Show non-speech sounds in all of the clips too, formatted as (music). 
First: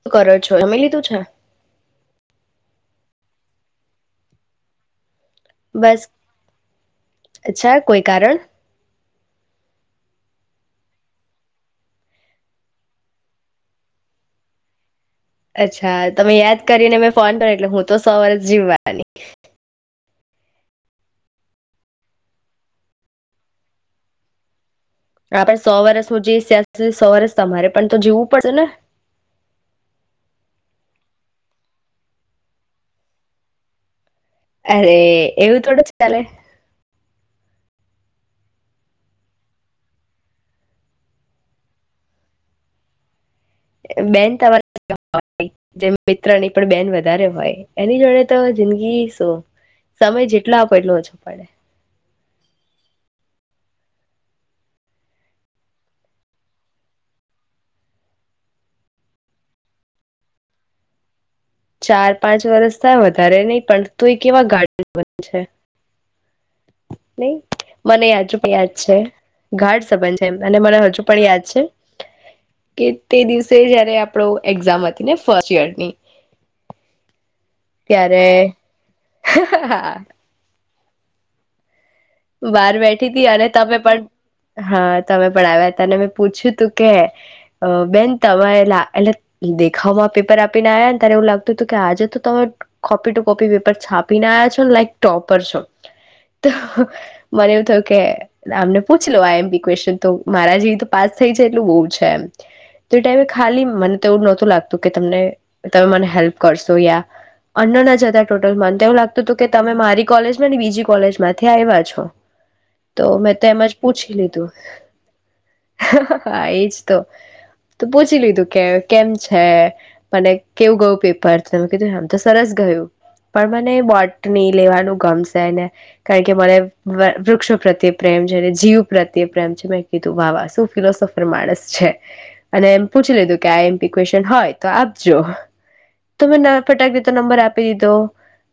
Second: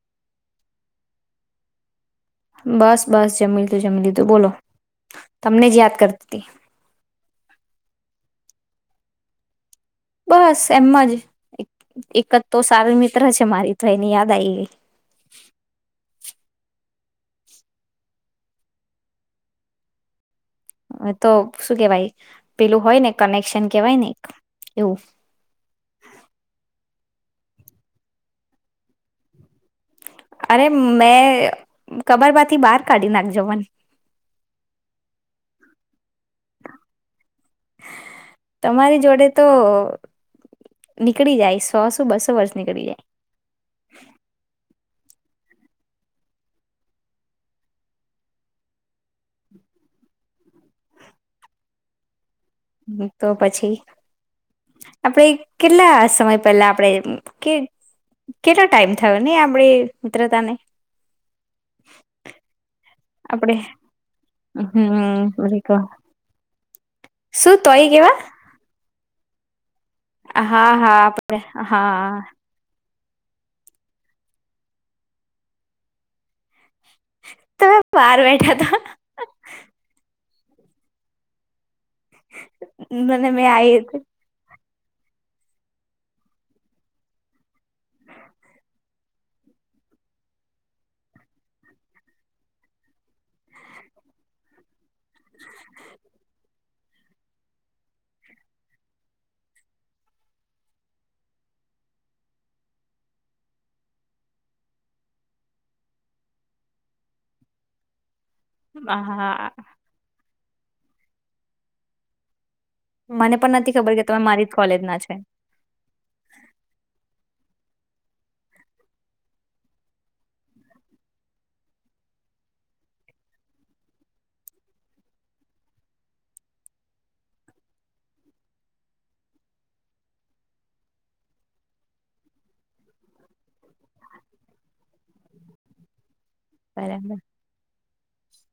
શું કરો છો જમી લીધું છે. બસ-બસ જમી લીધું જમી લીધું બોલો. તમને જ યાદ બસ કરતી અચ્છા કોઈ કારણ. બસ એમ જ એક જ તો સાર મિત્ર છે મારી તો એની યાદ આવી ગઈ. અચ્છા તમે યાદ કરીને મે ફોન પર એટલે હું તો સો વર્ષ જીવવાની. તો શું કેવાય પેલું હોય ને કનેક્શન કેવાય ને એવું. આપણે સો વર્ષ હું જીવીશ (unintelligible) સો વર્ષ તમારે પણ તો જીવું જ પડશે ને. અરે મેં કબરમાંથી બહાર કાઢી નાખ જો મને. અરે એવું થોડું જ ચાલે. તમારી જોડે તો નીકળી જાય સો સો બસો વર્ષ નીકળી જાય. બેન તમારા જેમ મિત્રની પણ બેન વધારે હોય એની જોડે તો જિંદગી શું સમય જેટલો આપો એટલો ઓછો પડે. તો પછી આપણેે કેટલા સમય પહેલા આપણેે કે કેટલો ટાઈમ થવાની આપણી મિત્રતાને. ચાર પાંચ વર્ષ થાય વધારે આપડે નહી પણ તું એ કેવા (unintelligible) બાન છે. હમ નહી શું તોય મને કેવા હજુ પણ યાદ છે. ઘાટ બંધ છે અને હા મને હા હજુ પણ આપડે યાદ છે હા કે તે દિવસે જયારે આપણો એક્ઝામ હતી ને ફર્સ્ટ ઈયર ની તમે બહાર ત્યારે બેઠા તા હ, હ, હ. બહાર બેઠી મને હતી મેં અને આવી તમે હતી પણ હા તમે પણ આવ્યા હતા ને મેં પૂછ્યું હતું કે બેન તમે એટલે દેખાવમાં પેપર આપીને આવ્યા ને ત્યારે એવું લાગતું હતું કે આજે તો તમે કોપી ટુ કોપી પેપર છાપી ના આવ્યા છો લાઈક ટોપર છો તો મને એવું થયું કે આમને પૂછ લો આઈ એમ પી ક્વેશન તો મારા જેવી પાસ થઈ જાય એટલું બહું છે એમ તો એ ટાઈમે ખાલી મને તો એવું નહોતું લાગતું કે તમને તમે મને હેલ્પ કરશો યા અન્નના જતા ટોટલ માન એવું લાગતું હતું કે હા તમે મારી કોલેજ (unintelligible) ની બીજી કોલેજ માંથી આવ્યા છો. તો મેં મને તો પણ એમાં નથી જ ખબર કે પૂછી તમે મારી લીધું જ કોલેજ ના છે હા, હા, હા એજ તો. તો પૂછી લીધું કે કેમ છે મને કેવું ગયું પેપર તમે કીધું આમ તો સરસ ગયું પણ મને બોટની લેવાનું ગમશે ને કારણ કે મને વા વૃક્ષો પ્રત્યે પ્રેમ છે અને જીવ પ્રત્યે પ્રેમ છે મેં કીધું વાવા શું ફિલોસફર માણસ છે અને એમ પૂછી લીધું કે આઈ એમ પી ક્વેશન હોય તો આપજો. તમે ના ફટાક દી તો બરાબર નંબર આપી દીધો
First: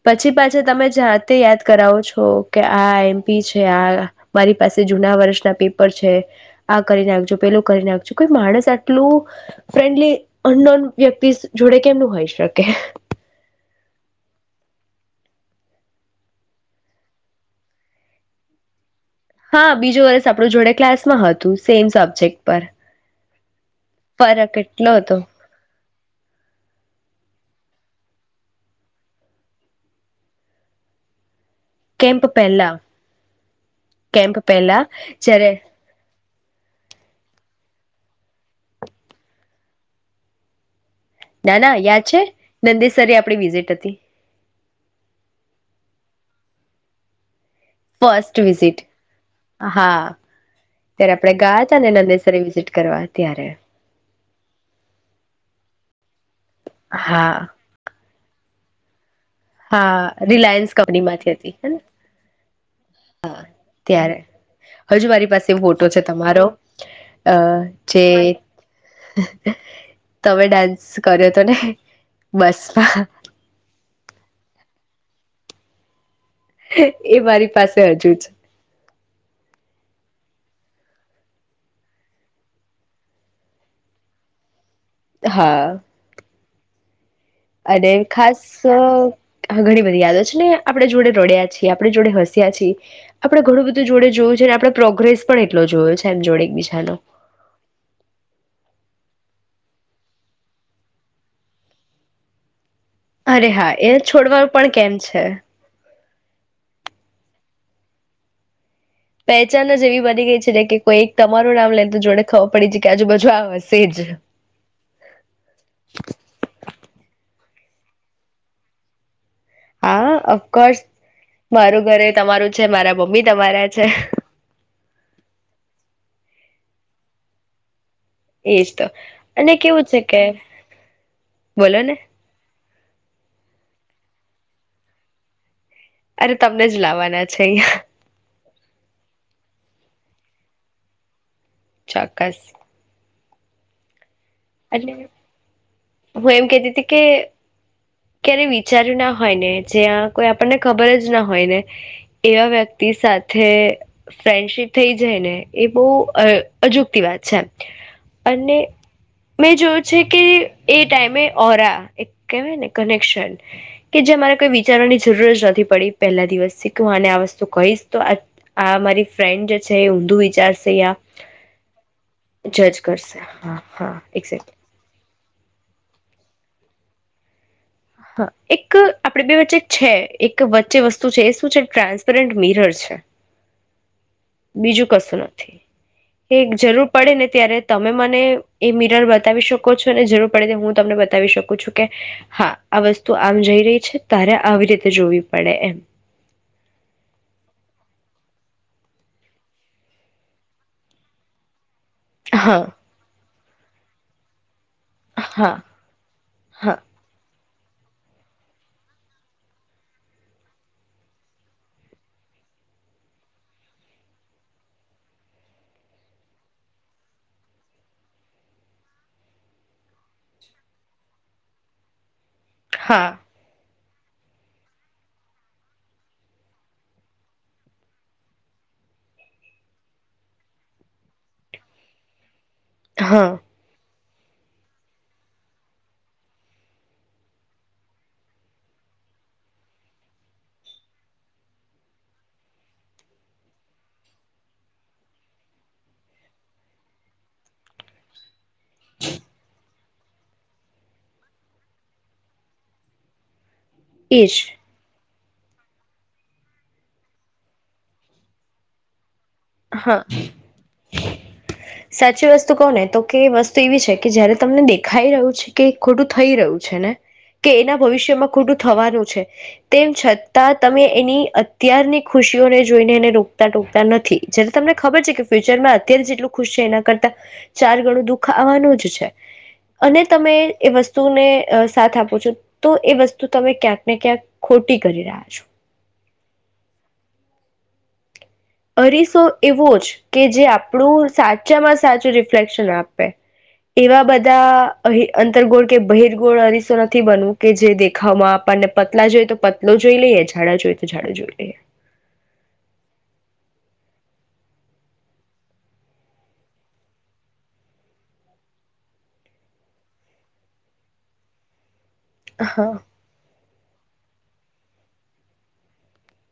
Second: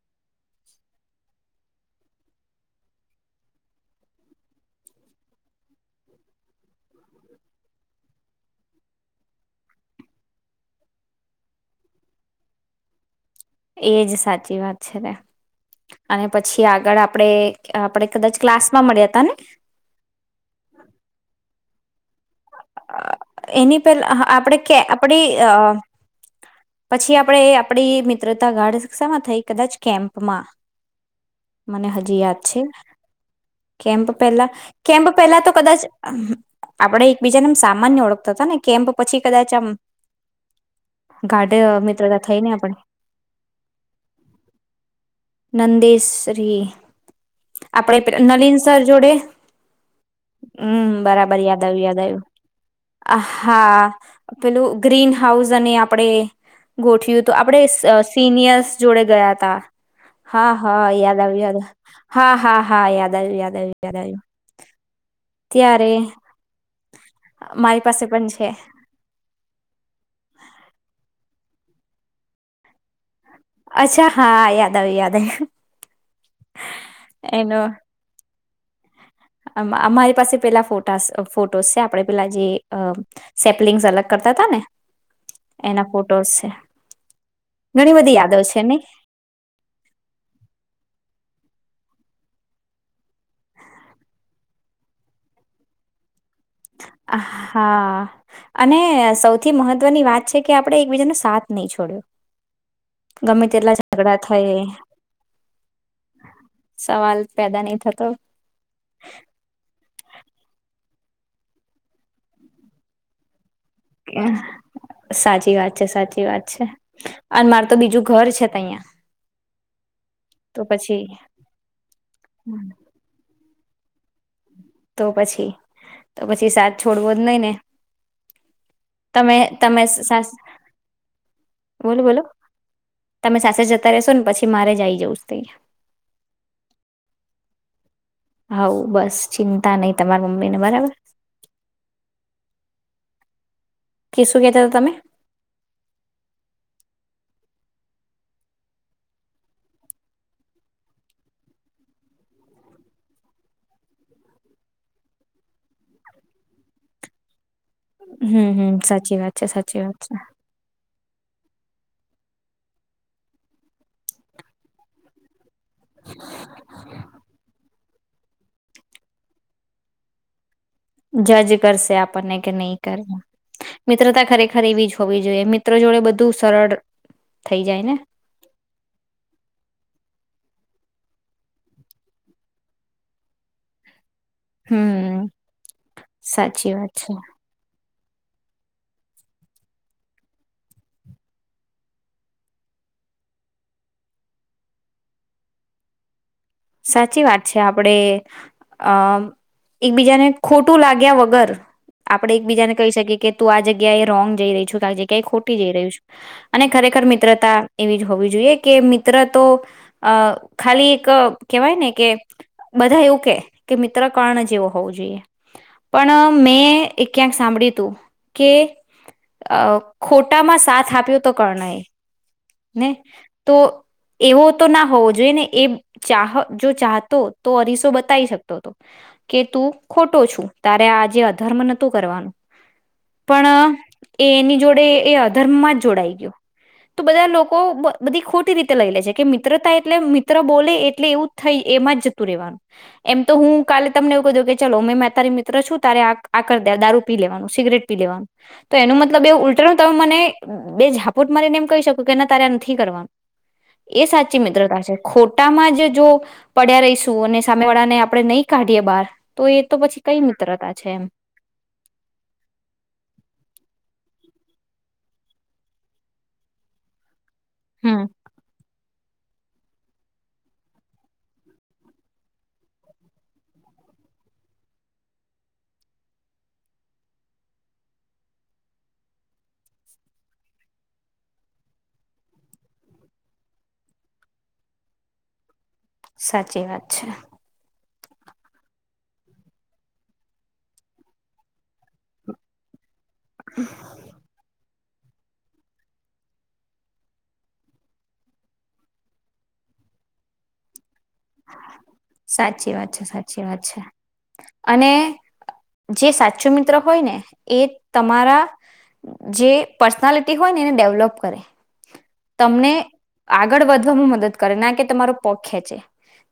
પછી પાછા તમે ઝાતે યાદ કરાવો છો કે આ એમ પી છે આ મારી પાસે જૂના વર્ષના પેપર છે આ કરી નાખજો પેલું કરી નાખજો કોઈ માણસ આટલું ફ્રેન્ડલી અનોન વ્યક્તિ જોડે કેમનું હોય શકે. એજ સાચી વાત છે ને, અને પછી આગળ આપડે આપણે કદાચ ક્લાસ માં મળ્યા હતા ને હા બીજું વર્ષ આપણું જોડે ક્લાસ માં હતું. સેમ સબ્જેક્ટ પર એની પેલા ફરક આપણેે કે એટલો હતો આપડી અ પછી આપણેે આપડી મિત્રતા ગાઢ શ્ષામાં થઈ કદાચ કેમ્પમાં મને હજી કેમ્પ યાદ છે, પહેલા કેમ્પ પહેલા કેમ્પ પહેલા તો કદાચ આપણે બીજાનેમ સામાન ની ઓળખતા હતા ને કેમ્પ પછી કદાચ આમ ગાઢ ના ના યાદ છે મિત્રતા થઈ ને આપણે નંદેસરી આપણી વિઝિટ હતી. રી. આપડે પે ફર્સ્ટ નલિન વિઝિટ સર જોડે હા હમ્મ ત્યારે આપણે બરાબર ગયા યાદ હતા આવ્યું ને યાદ આવ્યું. નંદેસરી વિઝિટ કરવા ત્યારે હા પેલું ગ્રીન હાઉસ અને આપણેે ગોઠ્યું હા તું આપણે સ સિનિયર્સ જોડે ગયા હ તા, હા હા રિલાયન્સ હા કંપની યાદ આવ્યું અરે હા હા હા યાદ આવ્યું હા યાદ આવ્યું યાદ ત્યારે આવ્યું હજુ વા (unintelligible) મોટો ત્યારે છે તમારો, અહ મારી પાસે પણ જે છે તમે ડાન્સ કર્યો તો ને બસ. અચ્છા હા, યાદ આવ્યું યાદ આવ્યું. એ મારી પાસે હજુ છ અ અમારી પાસે પેલા ફોટાસ ફોટોસ છે આપણે પેલા જે અહ સેપલિંગસ અલગ કરતા તા ને જ હા એના ફોટોસ છે. અને ઘણી બધી યાદો ખાસ છે ને ઘણી બધી યાદો છે, ને આપડે જોડે રોડ્યા છ આપણે જોડે હસ્યા છી, આપણે ઘણું બધું જોડે જોયું છે અને આપણે પ્રોગ્રેસ પણ એટલો જોયો છે એમ જોડે. એકબીજાનો હા અને ને સૌથી મહત્વની વાત છે કે આપણે એકબીજાનો સાથ નહીં છોડ્યો. ગમે અરે હા તેટલા એ ઝઘડા થય છોડવા પણ કેમ છે. સવાલ પેદા નહી થતો. પહેચાન જ એવી બની ગઈ છે જે કે કોઈક તમારું નામ લેતે જોડે ખબર પડી જાય કે આજુ બાજુ આવશ સાચી વાત છે, સાચી વાત છે. અને માર તો બીજું ઘર છે તહિંયા. આ અફકોર્સ મારું ઘર એ તમારું છે મારા મમ્મી તમારા છે. તો પછી તો પછી સાત છોડવો જ નઈ ને. એજ તો તમે અને તમે કેવું છે કે સાસ બોલો ને. તમે સાસે જતા રેશો ને પછી મારે જ આઈ જવું છ તઈ અરે તમને જ લાવવાના છે અઈયાં. હઉ બસ ચિંતા નઈ તમારા મમ્મી ને બરાબર! ચોક્કસ. કે શું કેતા હતા તમે એટલે હું એમ કેતી તી. કે ક્યારે વિચાર્યું ના હોય ને જ્યાં કોઈ આપણને ખબર જ ના હોય ને એવા વ્યક્તિ સાથે ફ્રેન્ડશીપ થઈ જાય ને એ બઉ અ અજુગતી વાત છે. હમ્મ, અને હમ્મ સાચી વાત છે મેં સાચી જોયું વાત છે કે એ ટાઈમે ઓરા એક કેવાય ને કનેક્શન કે જે મારે કોઈ વિચારવાની જરૂર જ નથી પડી પહેલા દિવસ શીખું આને આ વસ્તુ કઈશ તો આ આ મારી ફ્રેન્ડ જે છે એ ઊંધું વિચારશ જજ કરશે આપણને કે નઈ જજ કરે, કરશે હા હા મિત્ર તા એક્ઝેક્ટ ખરેખર એવી જ હોવી જોઈએ મિત્રો જોડે બધું જ સરળ થઈ જાય ને હા એક આપડે બે વચ્ચે છે એ ક વચ્ચે વસ્તુ છે એ શું છે ટ્રાન્સપેરન્ટ મિરર છે. બીજું હમ કશું નથી, એ સાચી જરૂર વાત પડે છે ને ત્યારે ત તમે મને એ મિરર બતાવી શકો છો, અને જરૂર પડે હું તમને બતાવી શકું છું કે હા આ વસ્તુ આમ જઈ રહી છે, તારે આવી રીતે જોવી પડે એમ. સાચી વાત છે આપડે અમ એકબીજાને ખોટું લાગ્યા વગર આપણે એકબીજા હા ને કહી શકીએ કે તું આ જગ્યા એ રોંગ જઈ રહી છું. ક્યા ખોટી હા જઈ રહ્યું છું, અને હા ખરેખર મિત્રતા એવી જ હોવી જોઈએ કે મિત્ર તો અ ખાલી એક કેવાય ને કે બધા એવું કે કે મિત્ર કર્ણ જેવો હોવું જોઈએ, પણ મેં એ ક્યાંક સાંભળ્યું તું કે અ ખોટામાં સાથ આપ્યો તો કર્ણ એ. ને હા તો એવો તો ના હોવો જોઈએ ને એ ચાહ જો ચાહતો તો અરીસો બતાવી શકતો હતો, કે તું ખોટો છું તારે આજે અધર્મ નતું કરવાનું હા પણ એ એની જોડે એ અધર્મમાં જ જોડાઈ ગયો તો બધા લોકો બધી ખોટી રીતે લઈ લે છે કે મિત્રતાાય એટલે મિત્ર બોલે એટલે એવું થઈ એમાં જતું રહેવાનું, એમ તો હું કાલે તમને એવું કધું કે ચાલો મે મે તારી મિત્ર છું તારે આ દારૂ પી લેવાનું, સિગરેટ પી લેવાનું તો એનો મતલબ એવુ ઉલટ તમે મને બે ઝાપુટ મરીને એમ કહી શકો તો કેને તારે નથી કરવાનું. એ સાચી મિત્રતા છે. ખોટામાં જ જો પડ્યા રહીશું અને સામે વાળાને આપણે નહી કાઢીએ બહાર તો એ તો પછી હા કઈ મિત્રતા છે એમ સાચી વસ્તુ કોને તો કે વસ્તુ એવી છે કે જયારે તમને દેખાઈ રહ્યું છે કે ખોટું થઈ રહ્યું છે ને કે એના હમ ભવિષ્યમાં ખોટું થવાનું છે. છે. તેમ છતાં તમે એની અત્યારની ખુશીઓને જોઈને એને રોકતા ટોકતા નથી. જય્યારે તમને ખબર છે કે ફ્યુચરમાં અત્યારે જેટલું ખુશ છે એના કરતાં ચાર ગણું દુઃખ આવવાનું જ છે અને તમે એ વસ્તુને અ સાથ આપો છો તો એ વસ્તુ તમે ક્યાંક ને ક્યાંક ખોટી કરી રહ્યા છો. સાચી વાત છે. અરીસો એવો જ કે જે આપણું સાચામાં સાચું રિફ્લેક્શન આપે. આપે એવા બધા અહી અંતરગોળ કે બહિરગોળ અરીસો નથી બનવું કે જે દેખાવામાં આપણને પતલા જોઈ તો પતલો જોઈ લઈએ જાડા જોઈ તો જાડો લઈએ સાચી વાત છે સાચી. વાત છે અને જે સાચું મિત્ર હોય ને એ તમારા જે પર્સનાલિટી હોય ને એને ડેવલોપ કરે. હા તમને આગ આગળ વધવામાં મદદ કરે ના કે તમારો પગ ખેચે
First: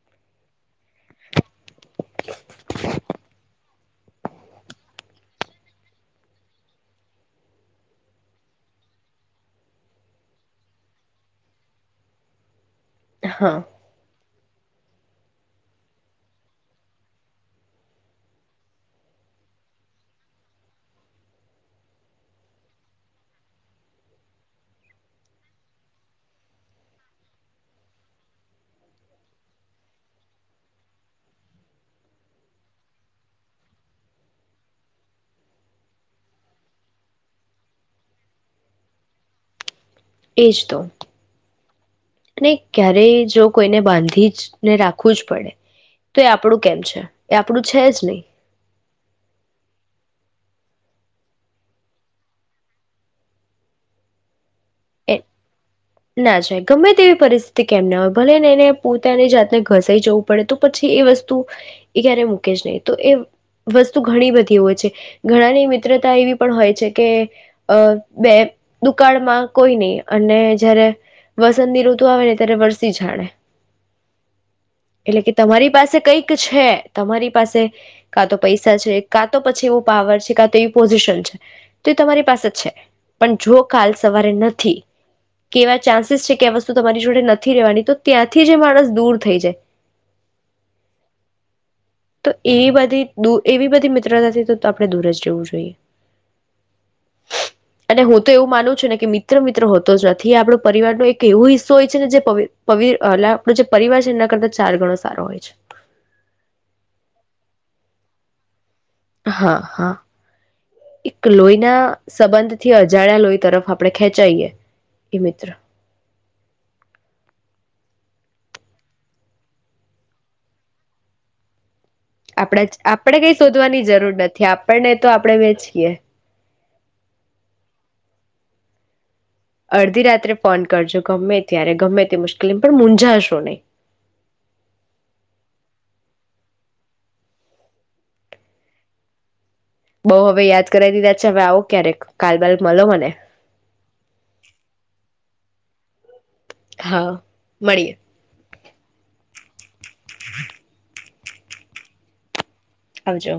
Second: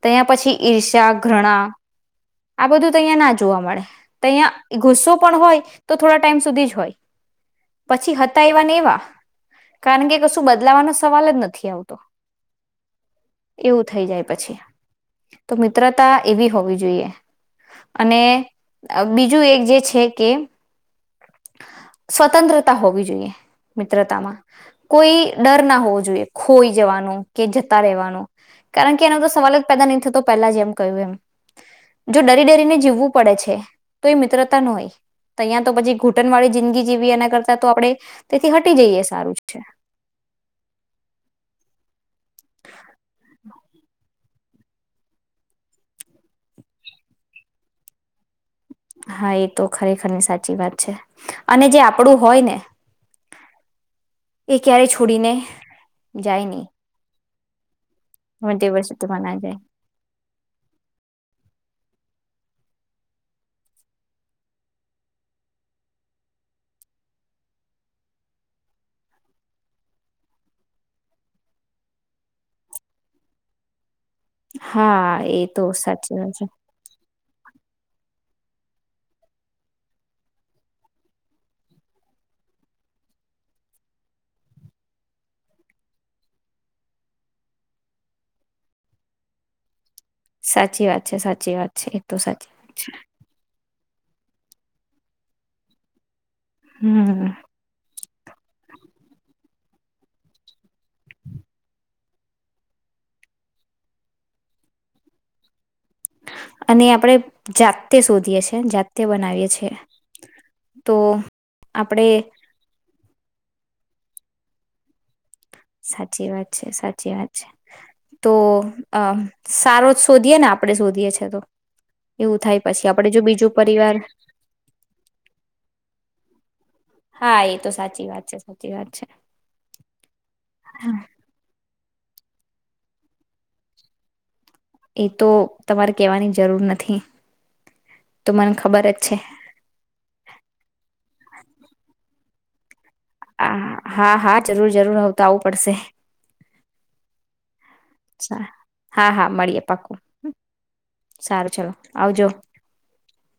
ત્યાં પછી ઈર્ષા, ઘણા. આ બધું તો અહિયાં ના જોવા મળે. ત્યાં ગુસ્સો પણ હોય તો થોડા ટાઈમ સુધી જ હોય પછી હતા એવા ને એવા કારણ કે કશું બદલાવવાનો સવાલ જ નથી આવતો હા એવું થઇ જાય પછી, તો મિત્રતા એવી હોવી જોઈએ. અને અહ બીજું એક જે છે કે સ્વતંત્રતા હોવી જોઈએ મિત્રતામાં. કોઈ ડર ના હોવો જોઈએ, ખોઈ જવાનો, કે જતા રહેવાનો, કારણ કે એનો તો સવાલ જ પેદા નહી થતો તો પહેલા જ એમ કહ્યું એમ. જો ડરી-ડરીને જીવવું પડે છે તો એ મિત્રતા નો હોય, તહીંયા તો પછી ઘૂંટણ વાળી જિંદગી જીવીએ એના કરતાં તો આપણે તેથી હટી જઈએ સારું છે. એજ તો. અને ક્યારેય જો કોઈને બાંધી જ ને રાખવું જ પડે, તો એ આપણું કેમ છે? એ આપણું છે જ નહીં. હા એ તો ખરેખરની સાચી વાત છે, અને જે આપડું હોય ને એ ક્યારેય એ છોડીને ના જાય, ગમે તેવી પરિસ્થિતિ કેમ ના હોય, ભલેને ગમે એને તે પરિસ્થિતિમાં પોતાની ના જાય જાતને ઘસાઈ જવું પડે તો પછી એ વસ્તુ એ ક્યારેય મૂકે જ નહીં, તો એ વસ્તુ ઘણી બધી હોય છે, ઘણાની મિત્રતા એવી પણ હોય છે કે અહ બે દુકાળમાં કોઈ નહીં અને જયારે વસંતી ઋતુ આવે ને ત્યારે વરસી જાણે. હા એટલે કે એ તો તમારી પાસે સાચી કંઈક વાત છે, તમારી પાસે કા તો પૈસા છે, કા તો પછી એવું પાવર છે, કા તો એવી પોઝિશન છે, તો એ તમારી પાસે છે, પણ જો કાલ સવારે નથ થી, કેવા ચાન્સીસ છે કે એ વસ્તુ તમારી જોડે નથી રહેેવાની તો ત્યાંથી જ એ માણસ દૂર થઈ જાય. સાચી વાત છે, સાચી વાત છે, એ તો સાચી વાત એવી છે. બધી (unintelligible) તો આપણે દૂર જ રહેવું જોઈએ. હમ અને હું તો એવું માનું છું ને કે મિત મિત્ર હોતો જ નથી, આપડો પરિવાર નો એક એવો હિસ્સો હોય છે ને જે પવિ પવિ એટલે આપણો જે પરિવાર છે એના કરતા ચાર ગણો સારો હોય છે. અને આપડે જાતે શોધીએ છે ન જા હાં, હાં, એક લોઈના આપણે સંબંધથી અજાણ્યા લોઈ તરફ આપડે ખેંચાઈએ એ મિત્ર સાચી વાત છે, સાચી વાત છે, તો અ સારો જ શોધીએ ને આપડે શોધીએ છે તો એવું થાય આપડા જ પછી આપડે જો કંઈ બીજું શોધવાની પરિવાર જરૂર નથી આપડને તો આપડે વે છીએ. હા એ તો સાચી વાત છે, સાચી વાત છે. અડધી રાત્રે ફોન કરજો ગમ્મે ત્યારે. ગમે તે મુશ્કિલ પણ મુંઝાશો નહીં એ તો તમારે કેવાની જરૂર નથી, તો મને ખબર જ છે. બઉ અવે યાદ કરાય દીધા છે અવે આવો ક્યારેક કાલબાલ મલો મને. આ હા હા જરૂર જરૂર અવ તો આવુ પડશે હા, મળીએે. હા હા મળીએ પાક સારું ચલો આવજો. આવજો.